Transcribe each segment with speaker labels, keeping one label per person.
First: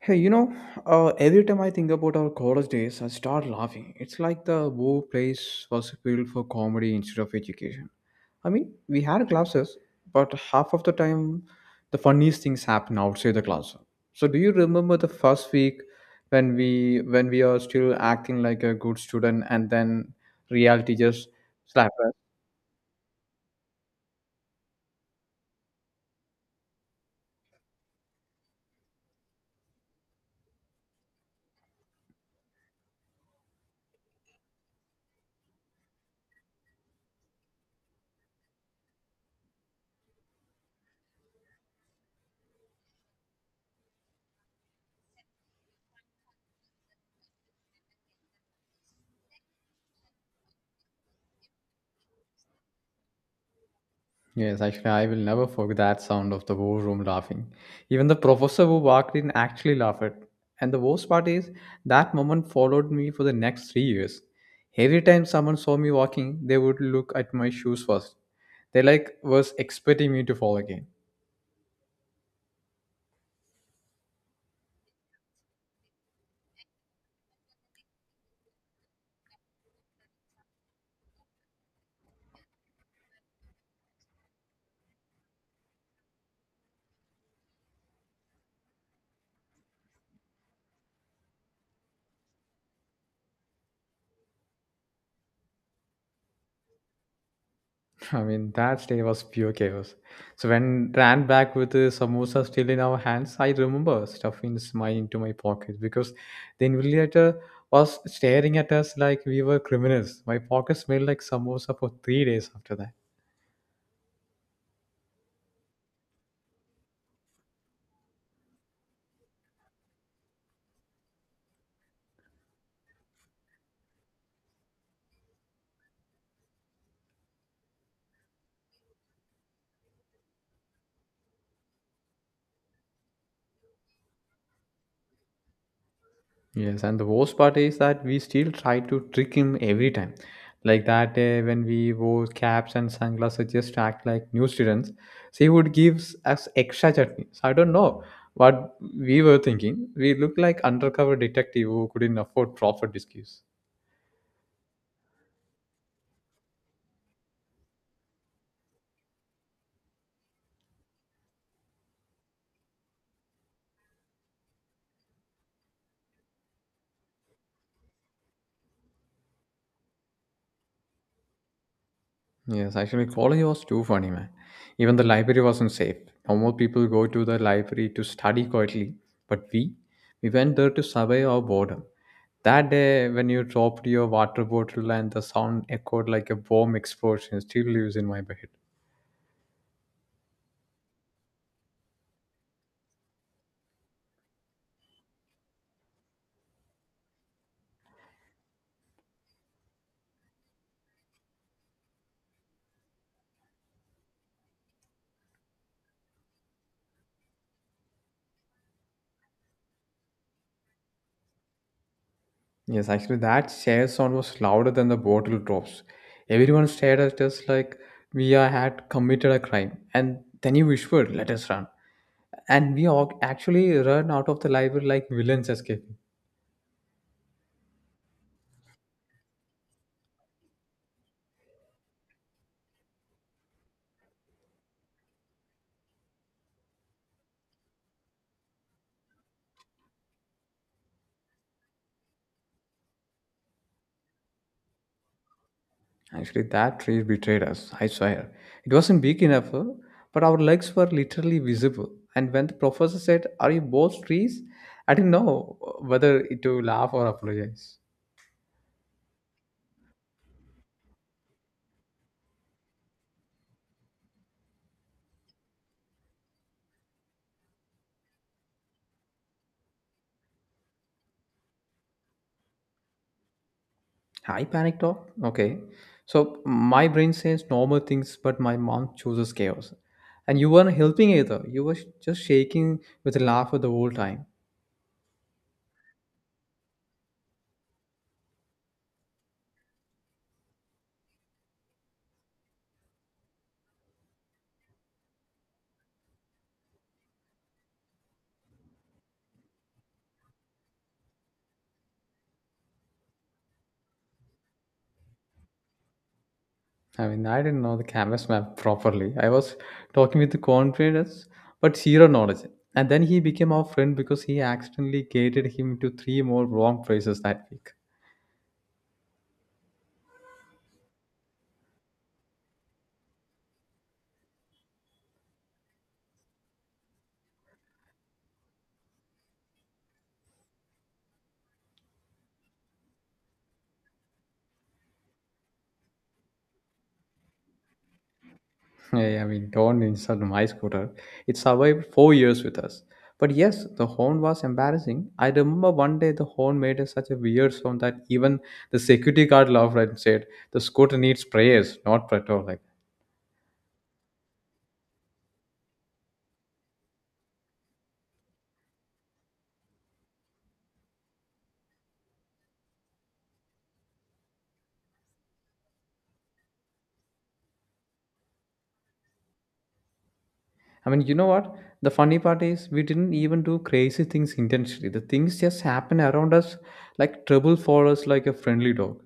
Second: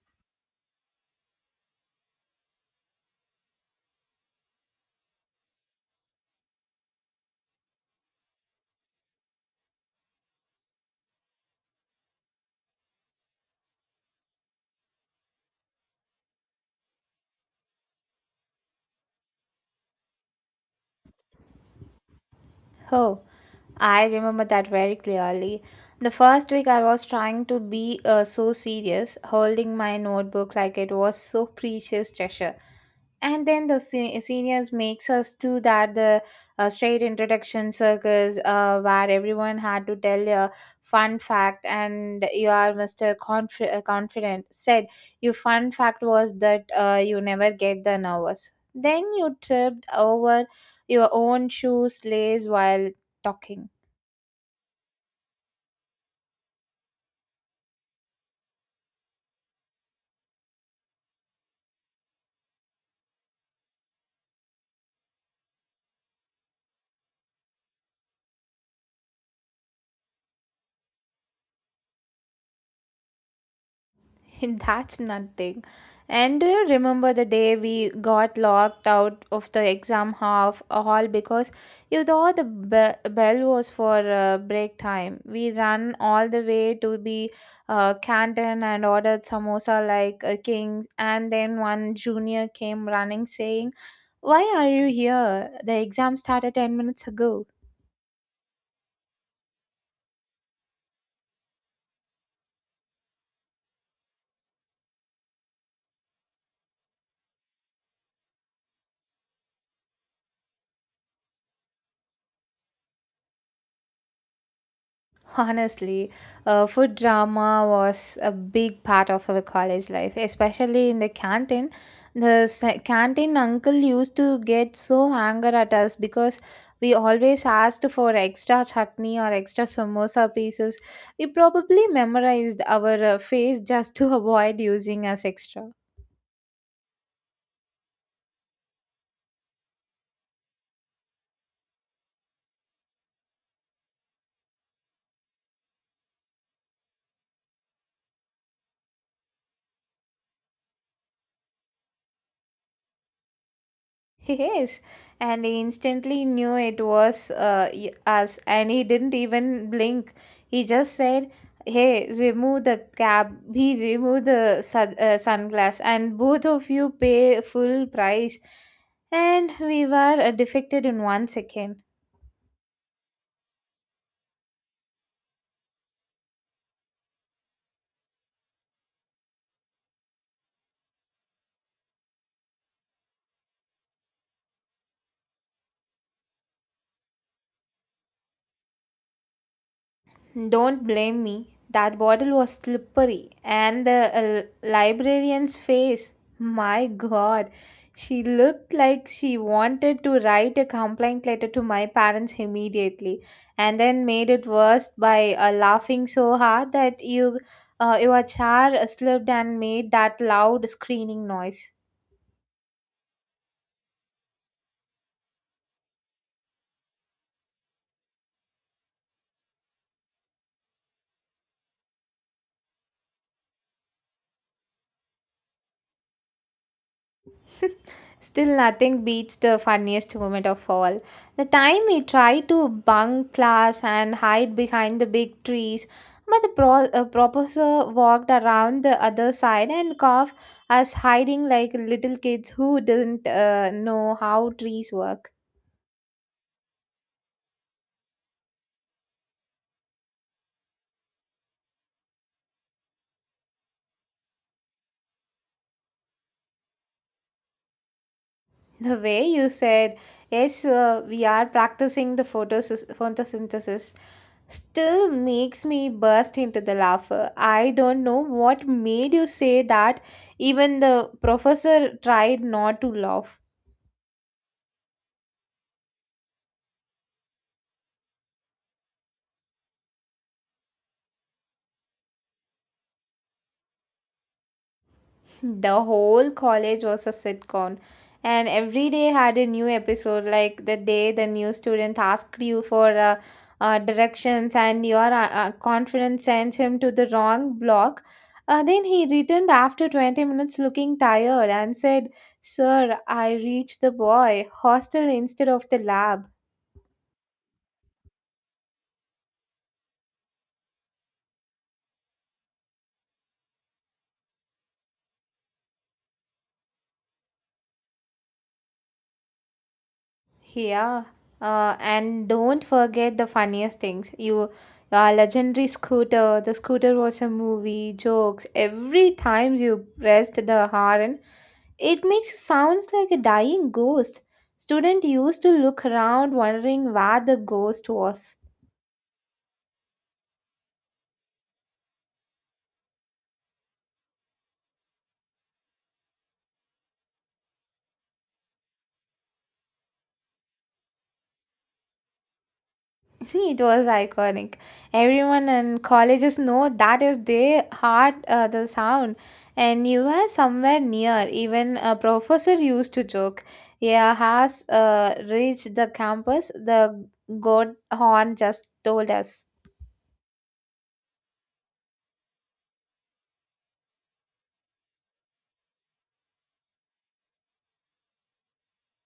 Speaker 1: Hey, you know, every time I think about our college days, I start laughing. It's like the whole place was built for comedy instead of education. I mean, we had classes, but half of the time, the funniest things happen outside the classroom. So, do you remember the first week when we are still acting like a good student, and then reality just slapped.
Speaker 2: Oh, I remember that very clearly. The first week I was trying to be so serious, holding my notebook like it was so precious treasure, and then the seniors makes us do that the straight introduction circus where everyone had to tell a fun fact. And you are Mr. Confident said your fun fact was that you never get the nervous, then you tripped over your own shoe lace while talking.
Speaker 1: Yes, actually, I will never forget that sound of the whole room laughing. Even the professor who walked in actually laughed. And the worst part is, that moment followed me for the next 3 years. Every time someone saw me walking, they would look at my shoes first. They like was expecting me to fall again.
Speaker 2: That's nothing. And do you remember the day we got locked out of the exam half hall because you thought the bell was for break time? We ran all the way to the canton and ordered samosa like a king. And then one junior came running saying, "Why are you here? The exam started 10 minutes ago."
Speaker 1: I mean, that day was pure chaos. So when ran back with the samosa still in our hands, I remember stuffing my into my pocket because the invigilator was staring at us like we were criminals. My pocket smelled like samosa for 3 days after that.
Speaker 2: Honestly, food drama was a big part of our college life, especially in the canteen. The canteen uncle used to get so angry at us because we always asked for extra chutney or extra samosa pieces. We probably memorized our face just to avoid using as extra.
Speaker 1: Yes, and the worst part is that we still try to trick him every time. Like that day when we wore caps and sunglasses, just to act like new students. So he would give us extra chutney. So I don't know what we were thinking. We looked like undercover detective who couldn't afford proper disguise.
Speaker 2: Yes, and he instantly knew it was us, and he didn't even blink. He just said, "Hey, remove the cap." He removed the sunglass, and both of you pay full price. And we were defected in one second.
Speaker 1: Yes, actually, college was too funny, man. Even the library wasn't safe. Normal people go to the library to study quietly, but we went there to survey our boredom. That day when you dropped your water bottle and the sound echoed like a bomb explosion still lives in my head.
Speaker 2: Don't blame me. That bottle was slippery, and the librarian's face. My god, she looked like she wanted to write a complaint letter to my parents immediately, and then made it worse by laughing so hard that your chair slipped and made that loud screaming noise.
Speaker 1: Yes, actually, that share sound was louder than the bottle drops. Everyone stared at us like had committed a crime. And then you whispered, let us run. And we all actually ran out of the library like villains escaping.
Speaker 2: Still, nothing beats the funniest moment of all. The time we tried to bunk class and hide behind the big trees, but the professor walked around the other side and coughed us hiding like little kids who didn't know how trees work.
Speaker 1: Actually, that tree betrayed us, I swear. It wasn't big enough, but our legs were literally visible. And when the professor said, are you both trees? I didn't know whether to laugh or apologize.
Speaker 2: The way you said, "Yes, we are practicing the photosynthesis," still makes me burst into the laughter. I don't know what made you say that. Even the professor tried not to laugh.
Speaker 1: I panicked off. Okay. So my brain says normal things, but my mom chooses chaos. And you weren't helping either. You were just shaking with a laugh the whole time.
Speaker 2: The whole college was a sitcom, and every day had a new episode. Like the day the new student asked you for directions, and your confidence sent him to the wrong block. Then he returned after 20 minutes looking tired and said, "Sir, I reached the boy hostel instead of the lab."
Speaker 1: I mean, I didn't know the campus map properly. I was talking with the confidence, but zero knowledge. And then he became our friend because he accidentally gated him to three more wrong phrases that week.
Speaker 2: Yeah, and don't forget the funniest things. You, our legendary scooter. The scooter was a movie. Jokes every time you pressed the horn, it makes sounds like a dying ghost. Student used to look around, wondering where the ghost was.
Speaker 1: Hey, I mean, don't insult my scooter. It survived 4 years with us. But yes, the horn was embarrassing. I remember one day the horn made a such a weird sound that even the security guard laughed and said, "The scooter needs prayers, not petrol," like
Speaker 2: See, it was iconic. Everyone in colleges know that if they heard the sound and you were somewhere near, even a professor used to joke, "Yeah, has reached the campus, the god horn just told us."
Speaker 1: I mean, you know what? The funny part is we didn't even do crazy things intentionally. The things just happen around us like trouble for us like a friendly dog.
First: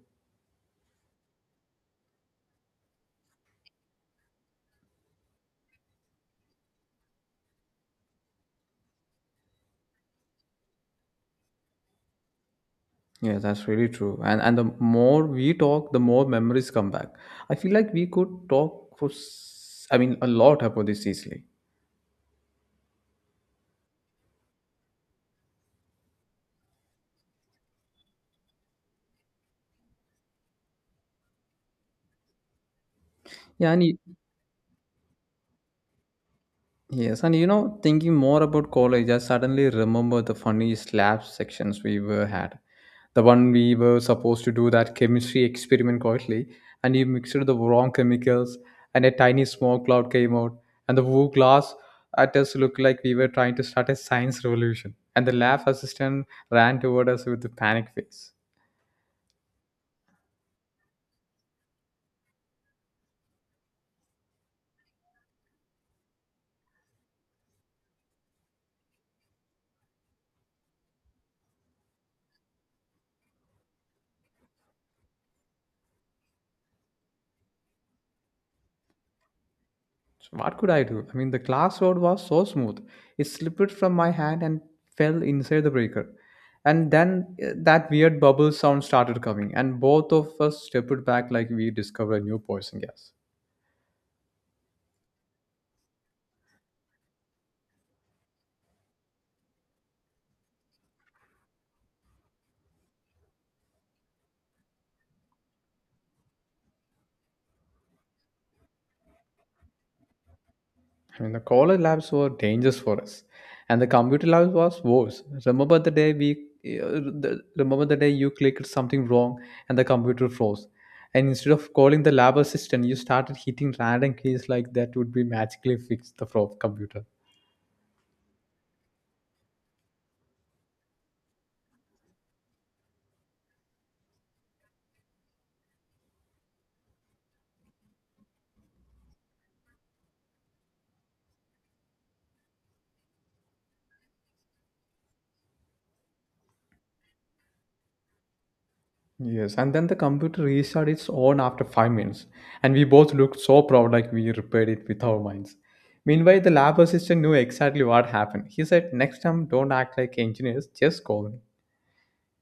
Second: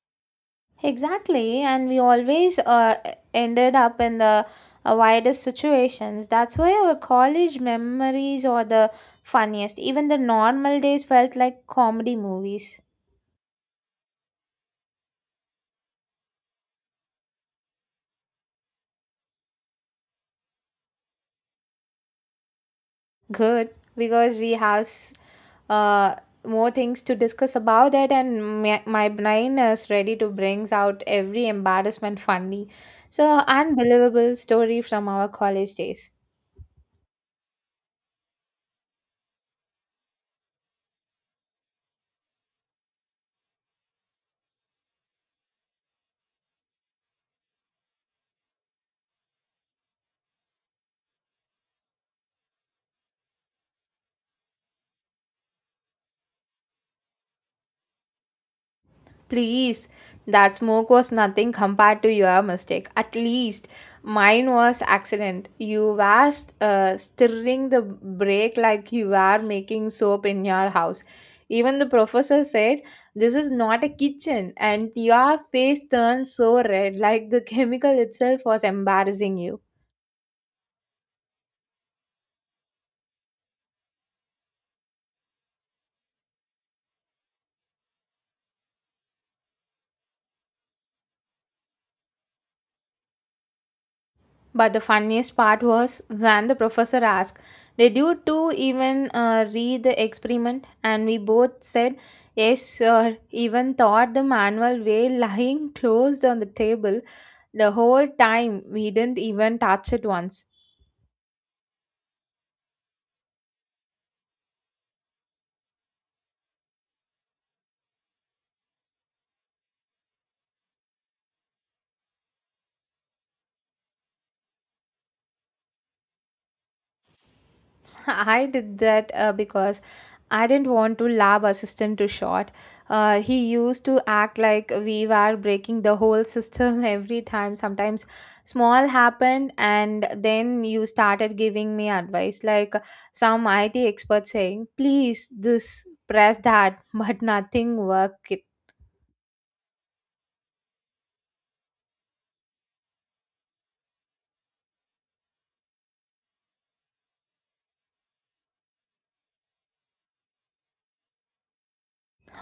Speaker 2: Exactly, and we always ended up in the widest situations. That's why our college memories are the funniest. Even the normal days felt like comedy movies.
Speaker 1: Yeah, that's really true. And the more we talk, the more memories come back. I feel like we could talk for I mean a lot about this easily.
Speaker 2: Good, because we have uh, more things to discuss about that, and my brain is ready to brings out every embarrassment funny, so
Speaker 1: Yeah, and
Speaker 2: unbelievable story from our college days.
Speaker 1: yes, and you know, thinking more about college, I suddenly remember the funny slab sections we were had. The one we were supposed to do that chemistry experiment quietly, and you mixed the wrong chemicals, and a tiny smoke cloud came out, and the whole class at us looked like we were trying to start a science revolution. And the lab assistant ran toward us with a panic face.
Speaker 2: Please, that smoke was nothing compared to your mistake. At least mine was accident. You were stirring the brake like you were making soap in your house. Even the professor said, "This is not a kitchen," and your face turned so red, like the chemical itself was embarrassing you.
Speaker 1: So what could I do? I mean, the glass rod was so smooth. It slipped from my hand and fell inside the breaker. And then that weird bubble sound started coming, and both of us stepped back like we discovered a new poison gas.
Speaker 2: But the funniest part was when the professor asked, "Did you two even read the experiment?" And we both said, "Yes, sir." Even thought the manual way lying closed on the table the whole time. We didn't even touch it once.
Speaker 1: I mean, the college labs were dangerous for us, and the computer lab was worse. Remember the day you clicked something wrong and the computer froze, and instead of calling the lab assistant, you started hitting random keys like that would be magically fix the computer.
Speaker 2: I did that because I didn't want to lab assistant to short. He used to act like we were breaking the whole system every time. Sometimes small happened, and then you started giving me advice like some IT expert saying, "Please, this press that," but nothing worked.
Speaker 1: Yes, and then the computer restarted its own after 5 minutes, and we both looked so proud like we repaired it with our minds. Meanwhile, the lab assistant knew exactly what happened. He said, next time, don't act like engineers, just call me.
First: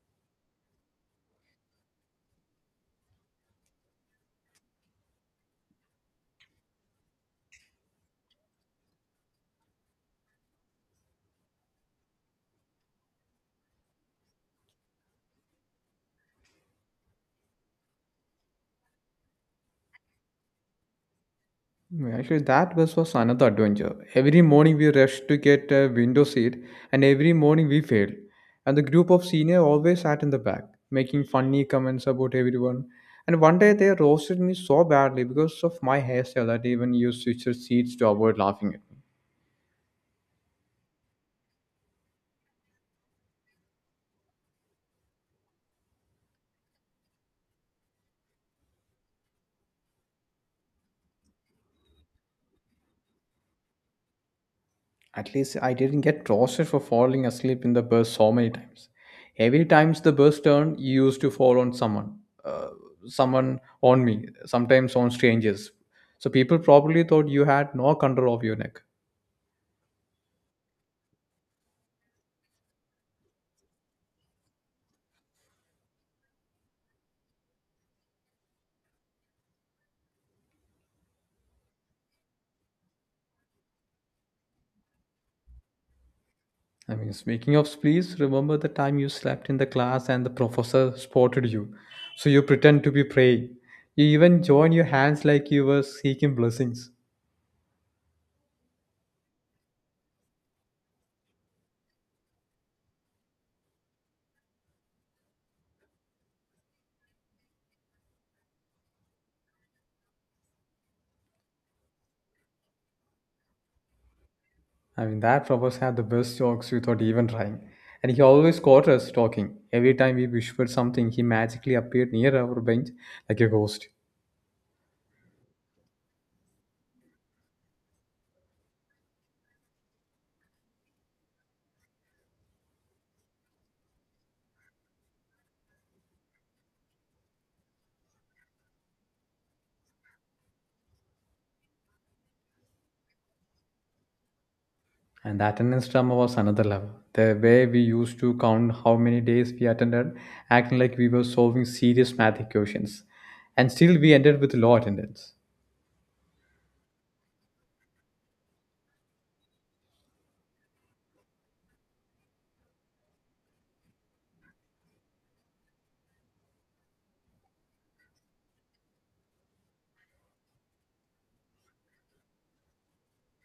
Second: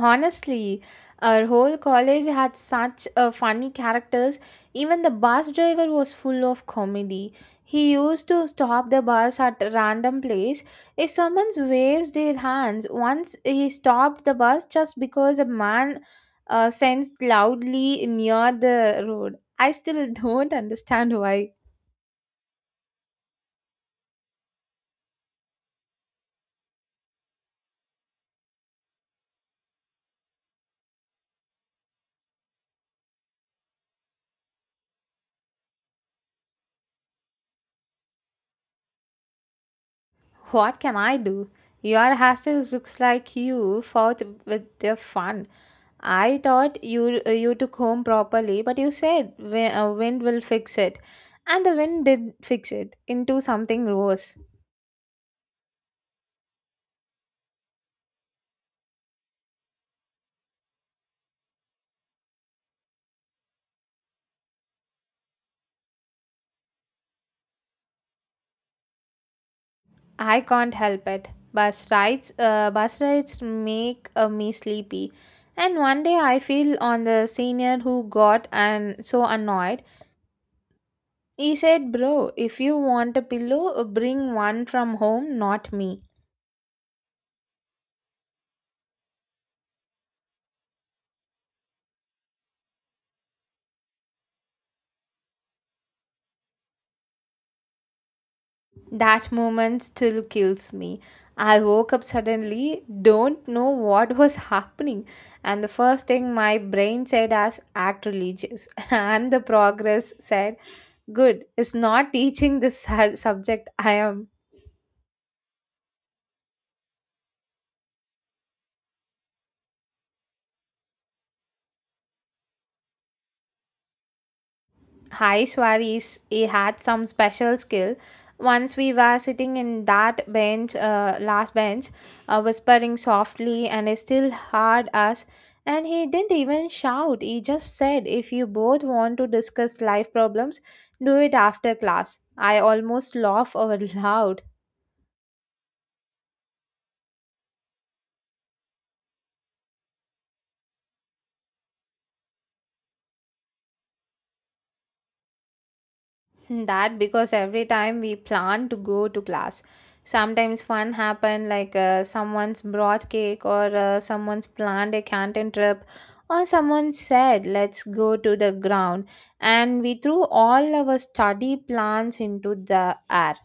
Speaker 2: Honestly, our whole college had such funny characters. Even the bus driver was full of comedy. He used to stop the bus at random place. If someone waves their hands, once he stopped the bus just because a man sensed loudly near the road. I still don't understand why.
Speaker 1: Mm, actually, that bus was another adventure. Every morning we rushed to get a window seat, and every morning we failed. And the group of senior always sat in the back, making funny comments about everyone. And one day they roasted me so badly because of my hairstyle that even you switched seats to avoid laughing at me.
Speaker 2: What can I do? Your hostel looks like you fought with the fun. I thought you took home properly, but you said wind will fix it, and the wind did fix it into something worse.
Speaker 1: At least I didn't get roasted for falling asleep in the bus so many times. Every times the bus turned, you used to fall on someone, uh, someone on me, sometimes on strangers. So people probably thought you had no control of your neck.
Speaker 2: I can't help it. Bus rides make me sleepy, and one day I feel on the senior who got and so annoyed. He said, "Bro, if you want a pillow, bring one from home, not me."
Speaker 1: I mean, speaking of sleeps, remember the time you slept in the class and the professor spotted you. So you pretend to be praying. You even join your hands like you were seeking blessings.
Speaker 2: That moment still kills me. I woke up suddenly, don't know what was happening, and the first thing my brain said as act religious, and the progress said, "Good, it's not teaching this subject I am."
Speaker 1: I mean, that Roberts had the best jokes without even trying. And he always caught us talking. Every time we whispered something, he magically appeared near our bench like a ghost.
Speaker 2: Hi Swaris, he had some special skill. Once we were sitting in last bench, whispering softly, and he still heard us. And he didn't even shout. He just said, "If you both want to discuss life problems, do it after class." I almost laughed out loud.
Speaker 1: And the attendance drama was another level. The way we used to count how many days we attended, acting like we were solving serious math equations. And still, we ended with low attendance.
Speaker 2: That because every time we plan to go to class, sometimes fun happen like someone's brought cake or someone's planned a canteen trip or someone said let's go to the ground, and we threw all our study plans into the air.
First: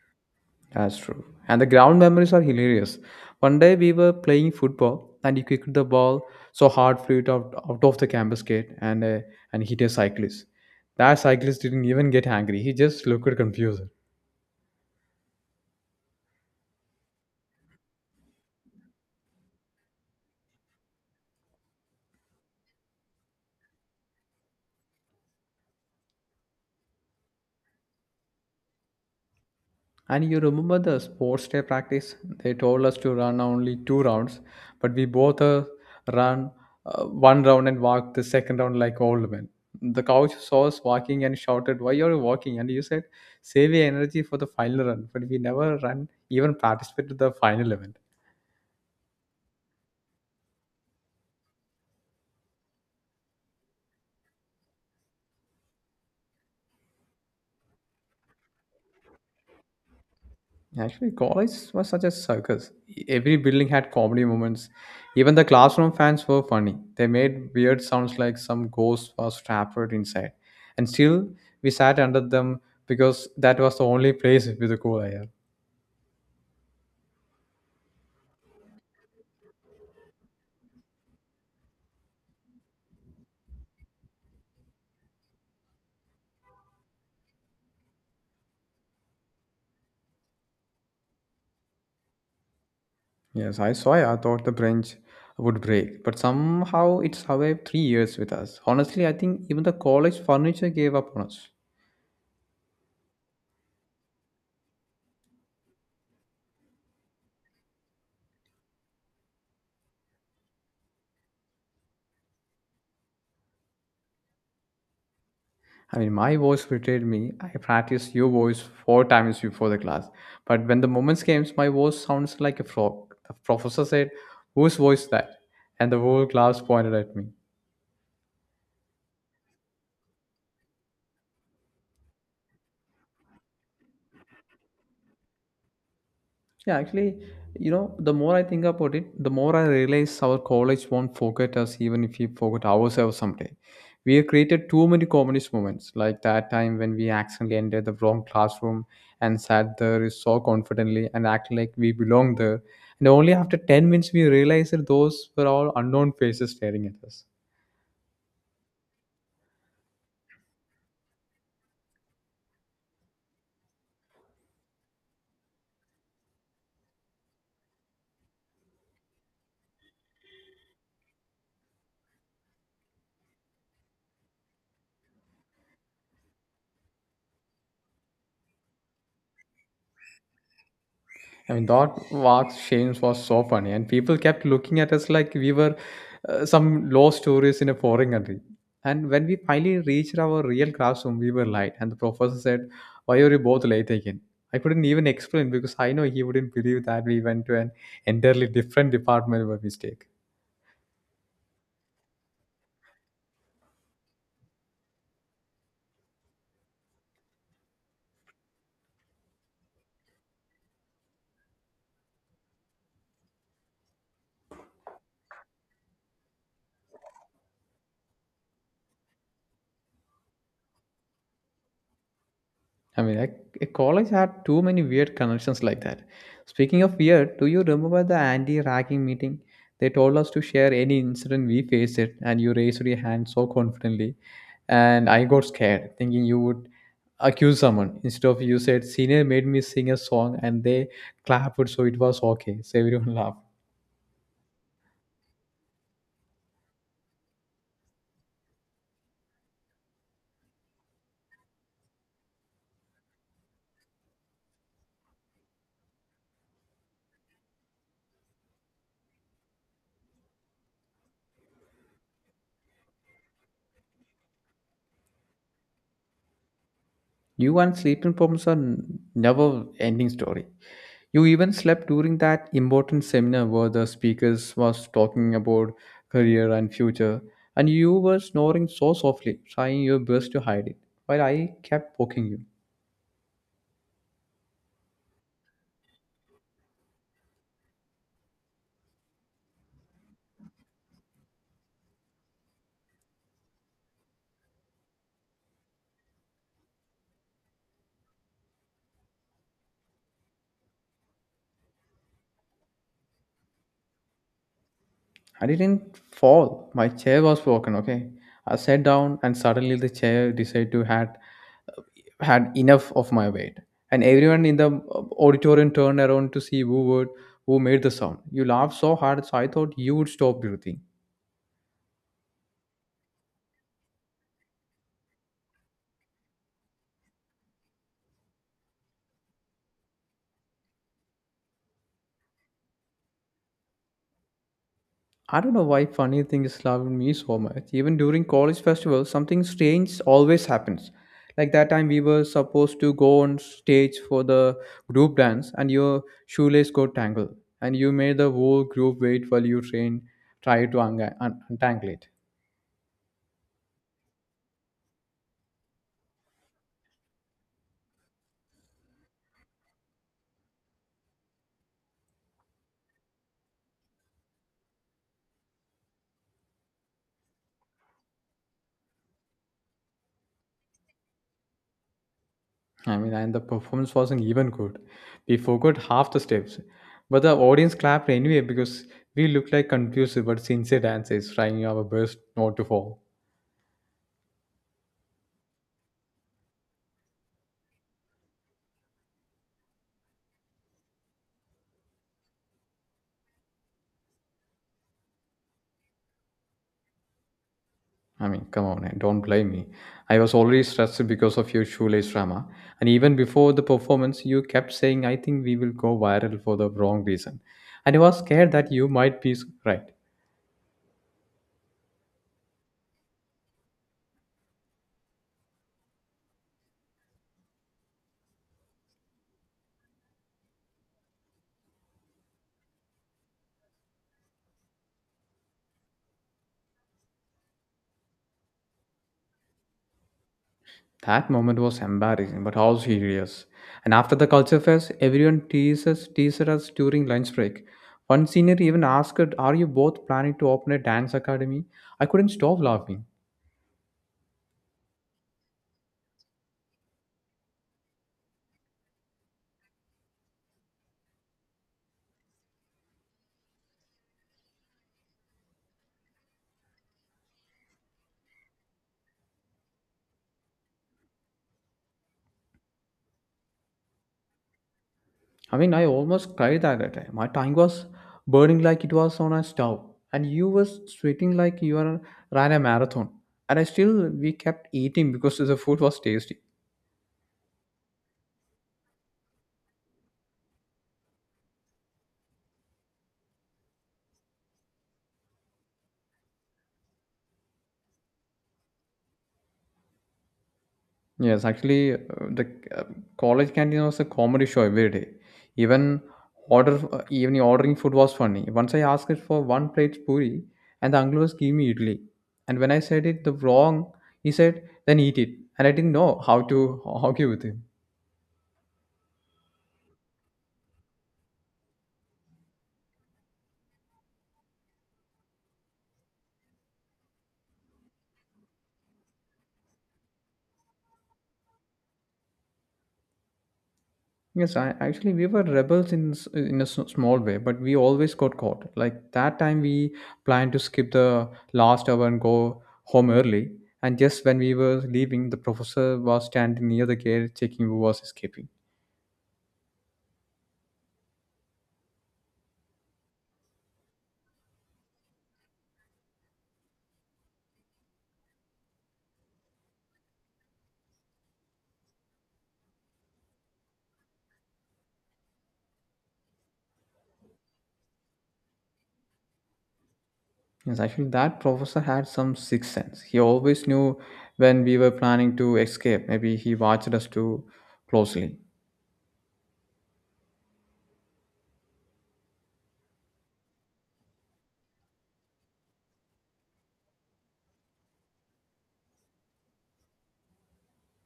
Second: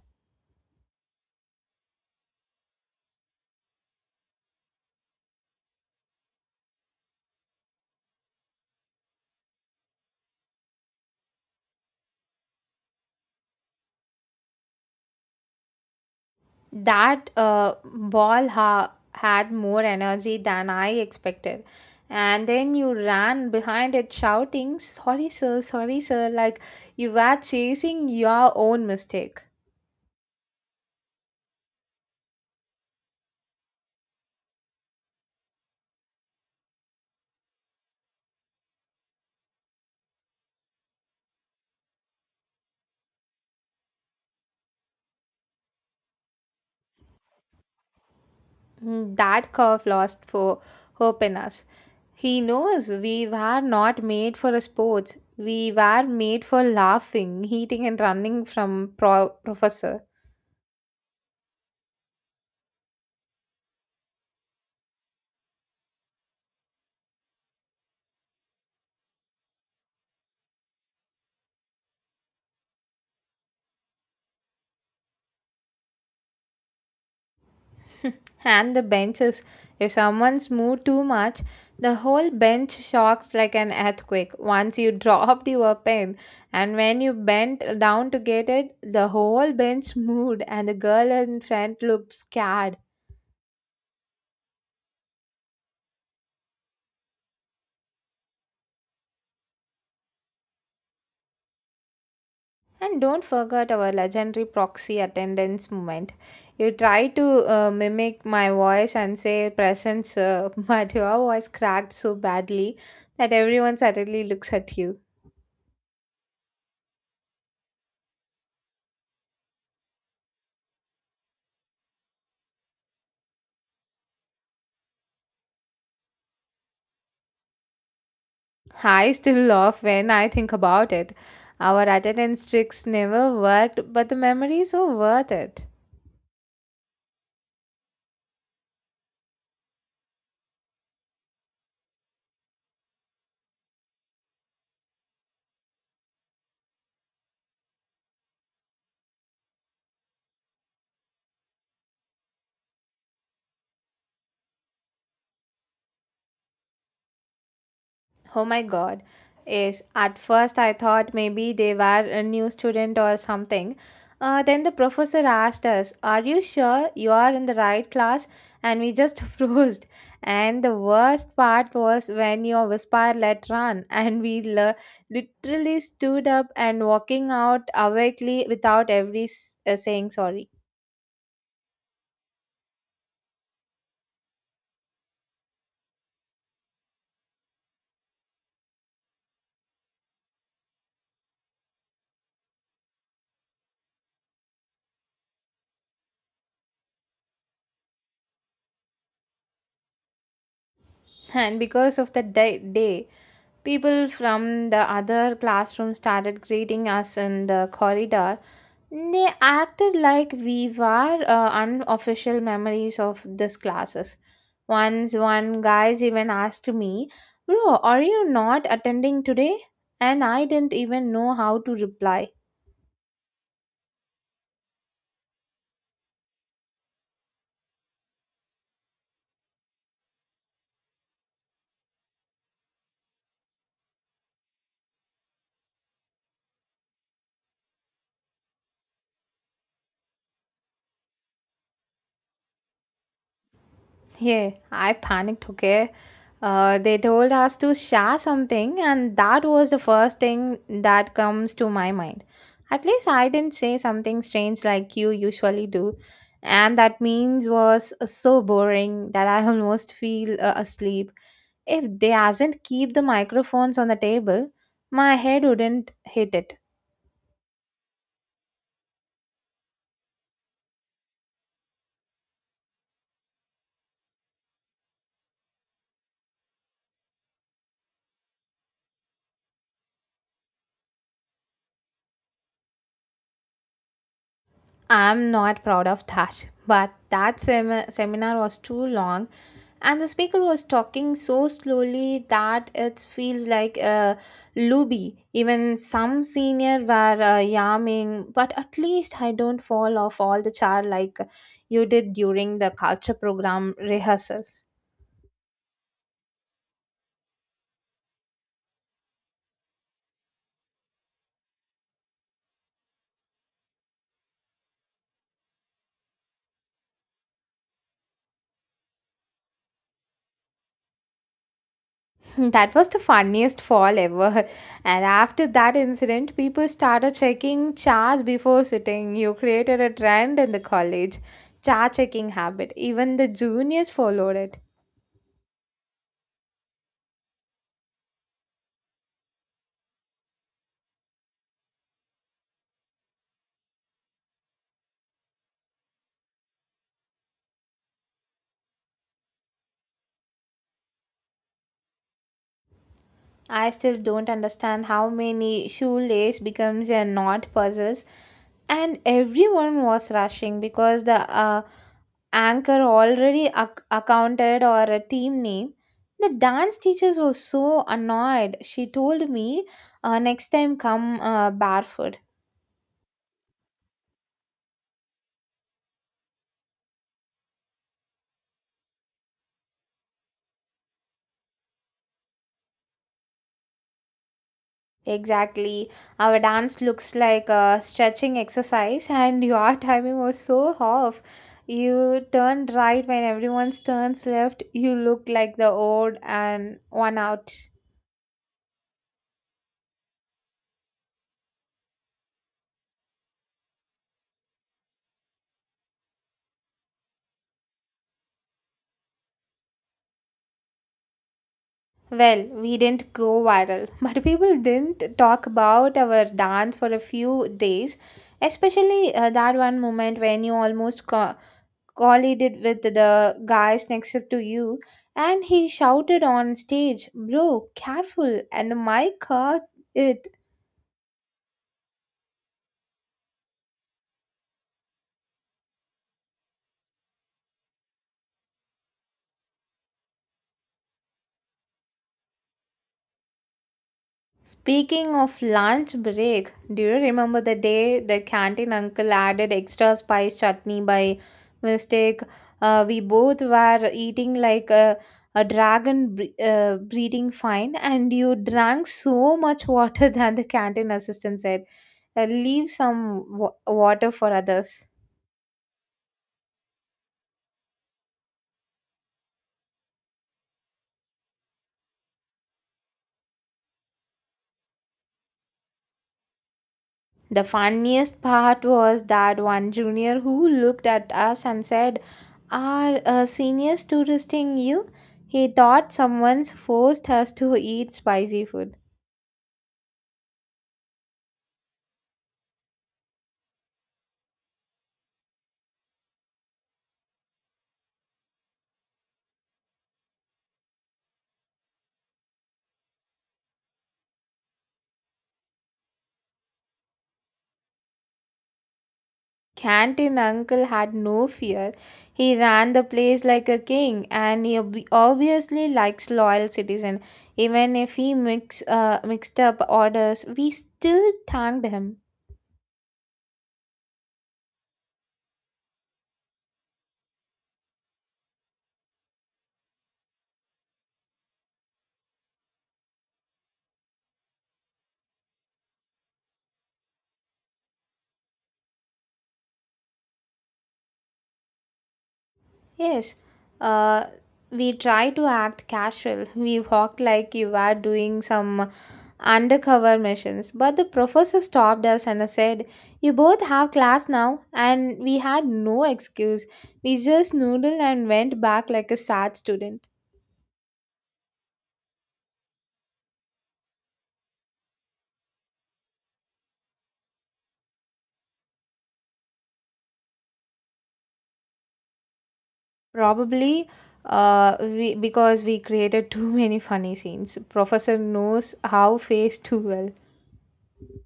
Speaker 1: That's true. And the ground memories are hilarious. One day we were playing football and he kicked the ball so hard flew it out, out of the campus gate and hit a cyclist. That cyclist didn't even get angry. He just looked confused.
Speaker 2: That ball had more energy than I expected. And then you ran behind it shouting, "Sorry, sir, sorry, sir," like you were chasing your own mistake.
Speaker 1: And you remember the sports day practice? They told us to run only two rounds, but we both ran one round and walked the second round like old men. The coach saw us walking and shouted, why are you walking? And you said, save your energy for the final run. But we never ran, even participated to the final event.
Speaker 2: That curve lost for hope in us. He knows we were not made for a sports. We were made for laughing, eating, and running from professor.
Speaker 1: Actually, college was such a circus. Every building had comedy moments. Even the classroom fans were funny. They made weird sounds like some ghost was trapped inside. And still, we sat under them because that was the only place with a cool air.
Speaker 2: And the benches. If someone's moved too much, the whole bench shocks like an earthquake. Once you dropped your pen, and when you bent down to get it, the whole bench moved, and the girl in front looked scared.
Speaker 1: Yes, I saw it. I thought the branch would break, but somehow it survived 3 years with us. Honestly, I think even the college furniture gave up on us.
Speaker 2: And don't forget our legendary proxy attendance moment. You try to mimic my voice and say "present sir," but your voice cracked so badly that everyone suddenly looks at you.
Speaker 1: I mean, my voice betrayed me. I practiced your voice four times before the class. But when the moments came, my voice sounds like a frog. The professor said, whose voice that? And the whole class pointed at me.
Speaker 2: I still laugh when I think about it. Our attendance tricks never worked, but the memories are worth it.
Speaker 1: Yeah, actually, you know, the more I think about it, the more I realize our college won't forget us even if we forget ourselves someday. We have created too many communist moments, like that time when we accidentally entered the wrong classroom and sat there so confidently and acted like we belonged there. And only after 10 minutes we realized that those were all unknown faces staring at us.
Speaker 2: Oh my god. Yes, at first I thought maybe they were a new student or something. Then the professor asked us, "Are you sure you are in the right class?" And we just froze. And the worst part was when your whisper let run, and we literally stood up and walking out awakely without every saying sorry.
Speaker 1: I mean, that Wax Shames was so funny, and people kept looking at us like we were some lost tourists in a foreign country. And when we finally reached our real classroom, we were late, and the professor said, "Why are you both late again?" I couldn't even explain because I know he wouldn't believe that we went to an entirely different department by mistake.
Speaker 2: And because of the day, people from the other classroom started greeting us in the corridor. They acted like we were unofficial memories of these classes. Once one guys even asked me, "Bro, are you not attending today?" And I didn't even know how to reply.
Speaker 1: I mean, like a college had too many weird connections like that. Speaking of weird, do you remember the anti-ragging meeting? They told us to share any incident we faced it, and you raised your hand so confidently, and I got scared, thinking you would accuse someone. Instead of you said, "Senior made me sing a song," and they clapped, so it was okay. So everyone laughed.
Speaker 2: Yeah, I panicked, okay? They told us to share something, and that was the first thing that comes to my mind. At least I didn't say something strange like you usually do. And that means was so boring that I almost feel asleep. If they hasn't keep the microphones on the table, my head wouldn't hit it.
Speaker 1: You and sleeping problems are never-ending story. You even slept during that important seminar where the speakers was talking about career and future, and you were snoring so softly, trying your best to hide it, while I kept poking you.
Speaker 2: I'm not proud of that. But that seminar was too long, and the speaker was talking so slowly that it feels like a luby. Even some senior were yamming, but at least I don't fall off all the chair like you did during the culture program rehearsal.
Speaker 1: I didn't fall. My chair was broken, okay? I sat down and suddenly the chair decided to had enough of my weight. And everyone in the auditorium turned around to see who made the sound. You laughed so hard, so I thought you would stop breathing.
Speaker 2: That was the funniest fall ever, and after that incident people started checking chairs before sitting. You created a trend in the college chair checking habit. Even the juniors followed it.
Speaker 1: I don't know why funny things love me so much. Even during college festival, something strange always happens. Like that time we were supposed to go on stage for the group dance and your shoelace got tangled. And you made the whole group wait while you train, try to un- un- untangle it.
Speaker 2: I still don't understand how many shoelace becomes a knot puzzles, and everyone was rushing because the anchor already accounted or a team name. The dance teachers were so annoyed. She told me, "Next time, come barefoot."
Speaker 1: And the performance wasn't even good. We forgot half the steps. But the audience clapped anyway because we looked like confused but sincere dancers trying our best not to fall.
Speaker 2: Exactly. Our dance looks like a stretching exercise, and your timing was so off. You turned right when everyone turns left. You looked like the old and one out.
Speaker 1: I mean, come on, and don't blame me. I was already stressed because of your shoelace drama. And even before the performance, you kept saying, I think we will go viral for the wrong reason. And I was scared that you might be right.
Speaker 2: Well, we didn't go viral, but people didn't talk about our dance for a few days, especially that one moment when you almost collided with the guys next to you, and he shouted on stage, "Bro, careful," and my car it.
Speaker 1: That moment was embarrassing, but how serious. And after the culture fest, everyone teases us during lunch break. One senior even asked, are you both planning to open a dance academy? I couldn't stop laughing.
Speaker 2: Speaking of lunch break, do you remember the day the canteen uncle added extra spice chutney by mistake? We both were eating like a dragon breeding fine, and you drank so much water than the canteen assistant said. Leave some water for others.
Speaker 1: I almost cried that time. My tongue was burning like it was on a stove, and you were sweating like you were ran a marathon. And I still we kept eating because the food was tasty.
Speaker 2: The funniest part was that one junior who looked at us and said, "Are seniors touristing you?" He thought someone's forced us to eat spicy food.
Speaker 1: Yes, actually, the uh, college canteen was a comedy show every day. Even ordering food was funny. Once I asked it for one plate puri, and the uncle was giving me idli. And when I said it the wrong, he said, "Then eat it." And I didn't know how to argue with him.
Speaker 2: Canteen uncle had no fear. He ran the place like a king, and he obviously likes loyal citizen. Even if he mixed up orders, we still thanked him.
Speaker 1: Yes, I actually we were rebels in a small way, but we always got caught. Like that time, we planned to skip the last hour and go home early. And just when we were leaving, the professor was standing near the gate checking who was escaping.
Speaker 2: Yes, uh, we tried to act casual. We walked like you were doing some undercover missions. But the professor stopped us and said, "You both have class now." And we had no excuse. We just noodled and went back like a sad student.
Speaker 1: Yes, actually, that professor had some sixth sense. He always knew when we were planning to escape. Maybe he watched us too closely.
Speaker 2: Probably because we created too many funny scenes, professor knows how face too well.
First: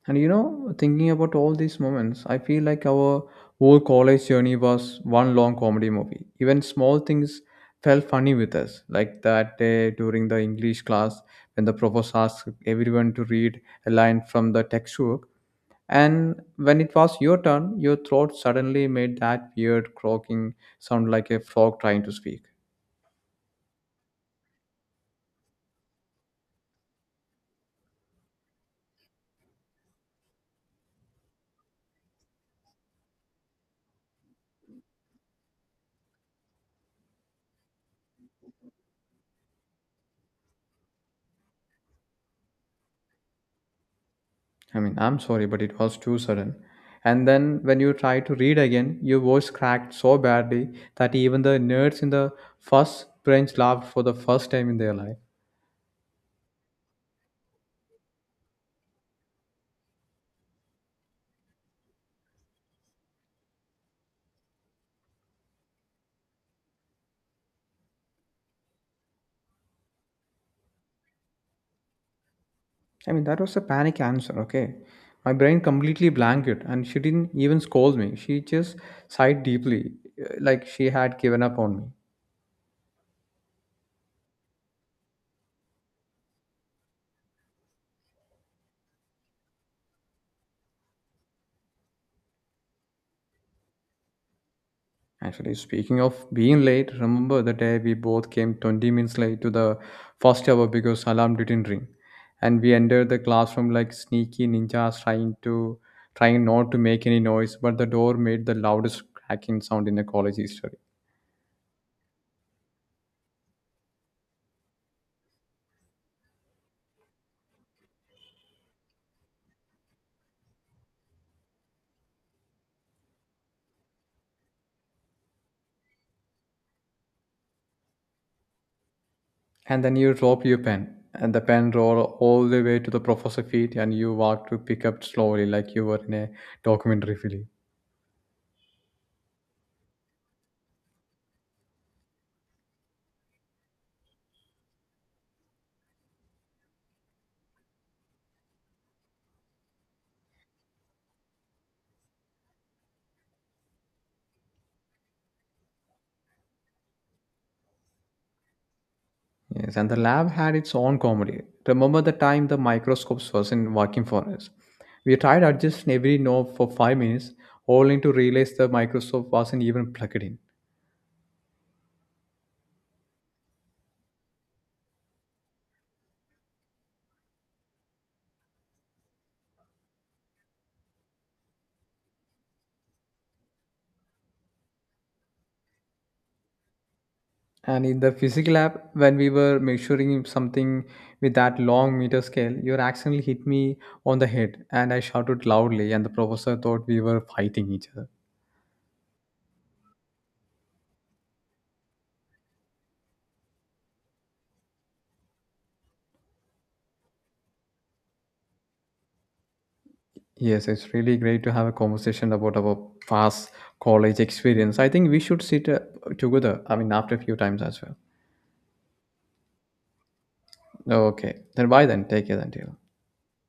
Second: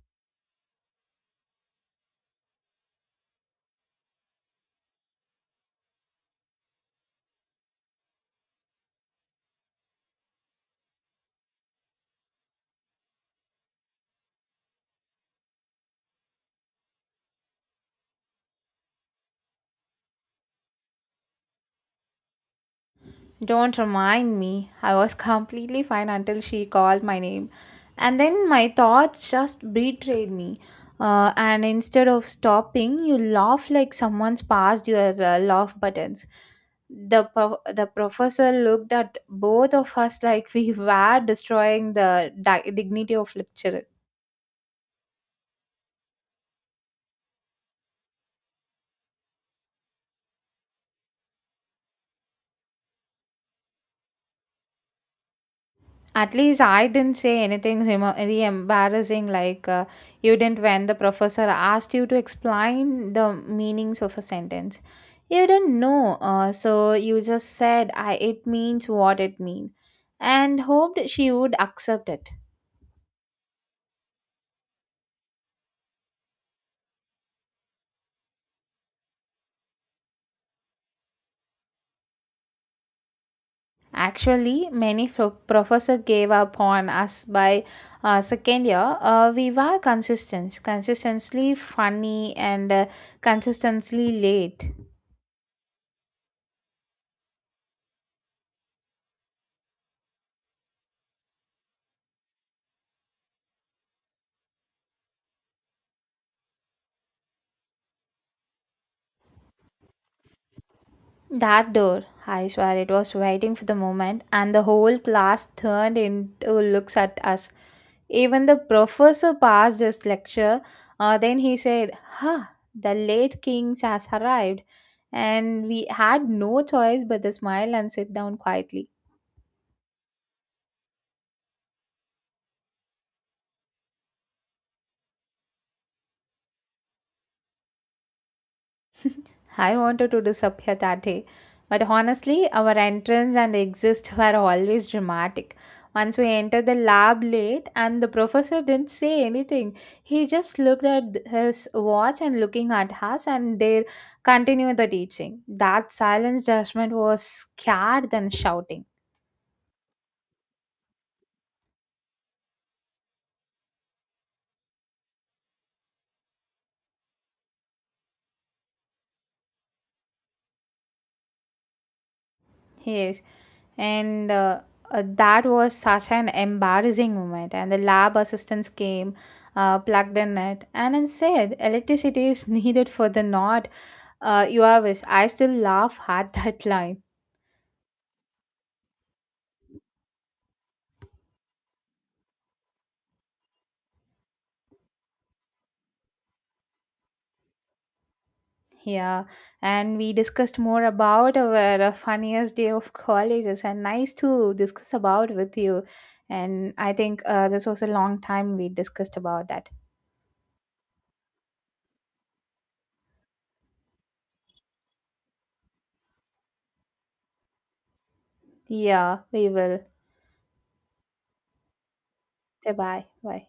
Speaker 1: And you know, thinking about all these moments, I feel like our whole college journey was one long comedy movie. Even small things felt funny with us, like that day during the English class when the professor asked everyone to read a line from the textbook. And when it was your turn, your throat suddenly made that weird croaking sound like a frog trying to speak.
Speaker 2: Don't remind me. I was completely fine until she called my name. And then my thoughts just betrayed me. And instead of stopping, you laugh like someone's passed your laugh buttons. The professor looked at both of us like we were destroying the dignity of lecture.
Speaker 1: I'm sorry, but it was too sudden. And then when you try to read again, your voice cracked so badly that even the nerds in the first bench laughed for the first time in their life.
Speaker 2: At least I didn't say anything really embarrassing, like you didn't when the professor asked you to explain the meanings of a sentence. You didn't know, so you just said it means what it means, and hoped she would accept it.
Speaker 1: I mean, that was a panic answer, okay? My brain completely blanked, and she didn't even scold me. She just sighed deeply, like she had given up on me.
Speaker 2: Actually, many professor gave up on us by second year. We were consistently funny and consistently late.
Speaker 1: Actually, speaking of being late, remember the day we both came 20 minutes late to the first hour because alarm didn't ring, and we entered the classroom like sneaky ninjas trying not to make any noise, but the door made the loudest cracking sound in the college history.
Speaker 2: That door, I swear it was waiting for the moment, and the whole class turned into looks at us. Even the professor passed his lecture. Then he said, "Ha, the late kings has arrived," and we had no choice but to smile and sit down quietly.
Speaker 1: And then you dropped your pen, and the pen rolled all the way to the professor's feet, and you walked to pick up slowly like you were in a documentary film.
Speaker 2: I wanted to disappear that day. But honestly, our entrance and exit were always dramatic. Once we entered the lab late, and the professor didn't say anything. He just looked at his watch and looking at us, and they continued the teaching. That silence judgment was scared than shouting.
Speaker 1: Yes, and the lab had its own comedy. Remember the time the microscopes wasn't working for us? We tried adjusting every knob for 5 minutes, only to realize the microscope wasn't even plugged in.
Speaker 2: Yes, and that was such an embarrassing moment. And the lab assistants came, plugged in it, and then said, "Electricity is needed for the knot. You are wish." I still laugh at that line.
Speaker 1: And in the physics lab, when we were measuring something with that long meter scale, your accidentally hit me on the head, and I shouted loudly, and the professor thought we were fighting each other.
Speaker 2: Yeah, and we discussed more about our funniest day of colleges, and nice to discuss about with you. And I think this was a long time we discussed about that.
Speaker 1: Yes, it's really great to have a conversation about our past college experience. I think we should sit together. After a few times as well.
Speaker 2: Yeah, we will.
Speaker 1: Oh, okay. Then bye then. Take care then,
Speaker 2: Bye
Speaker 1: dear.
Speaker 2: bye. Bye.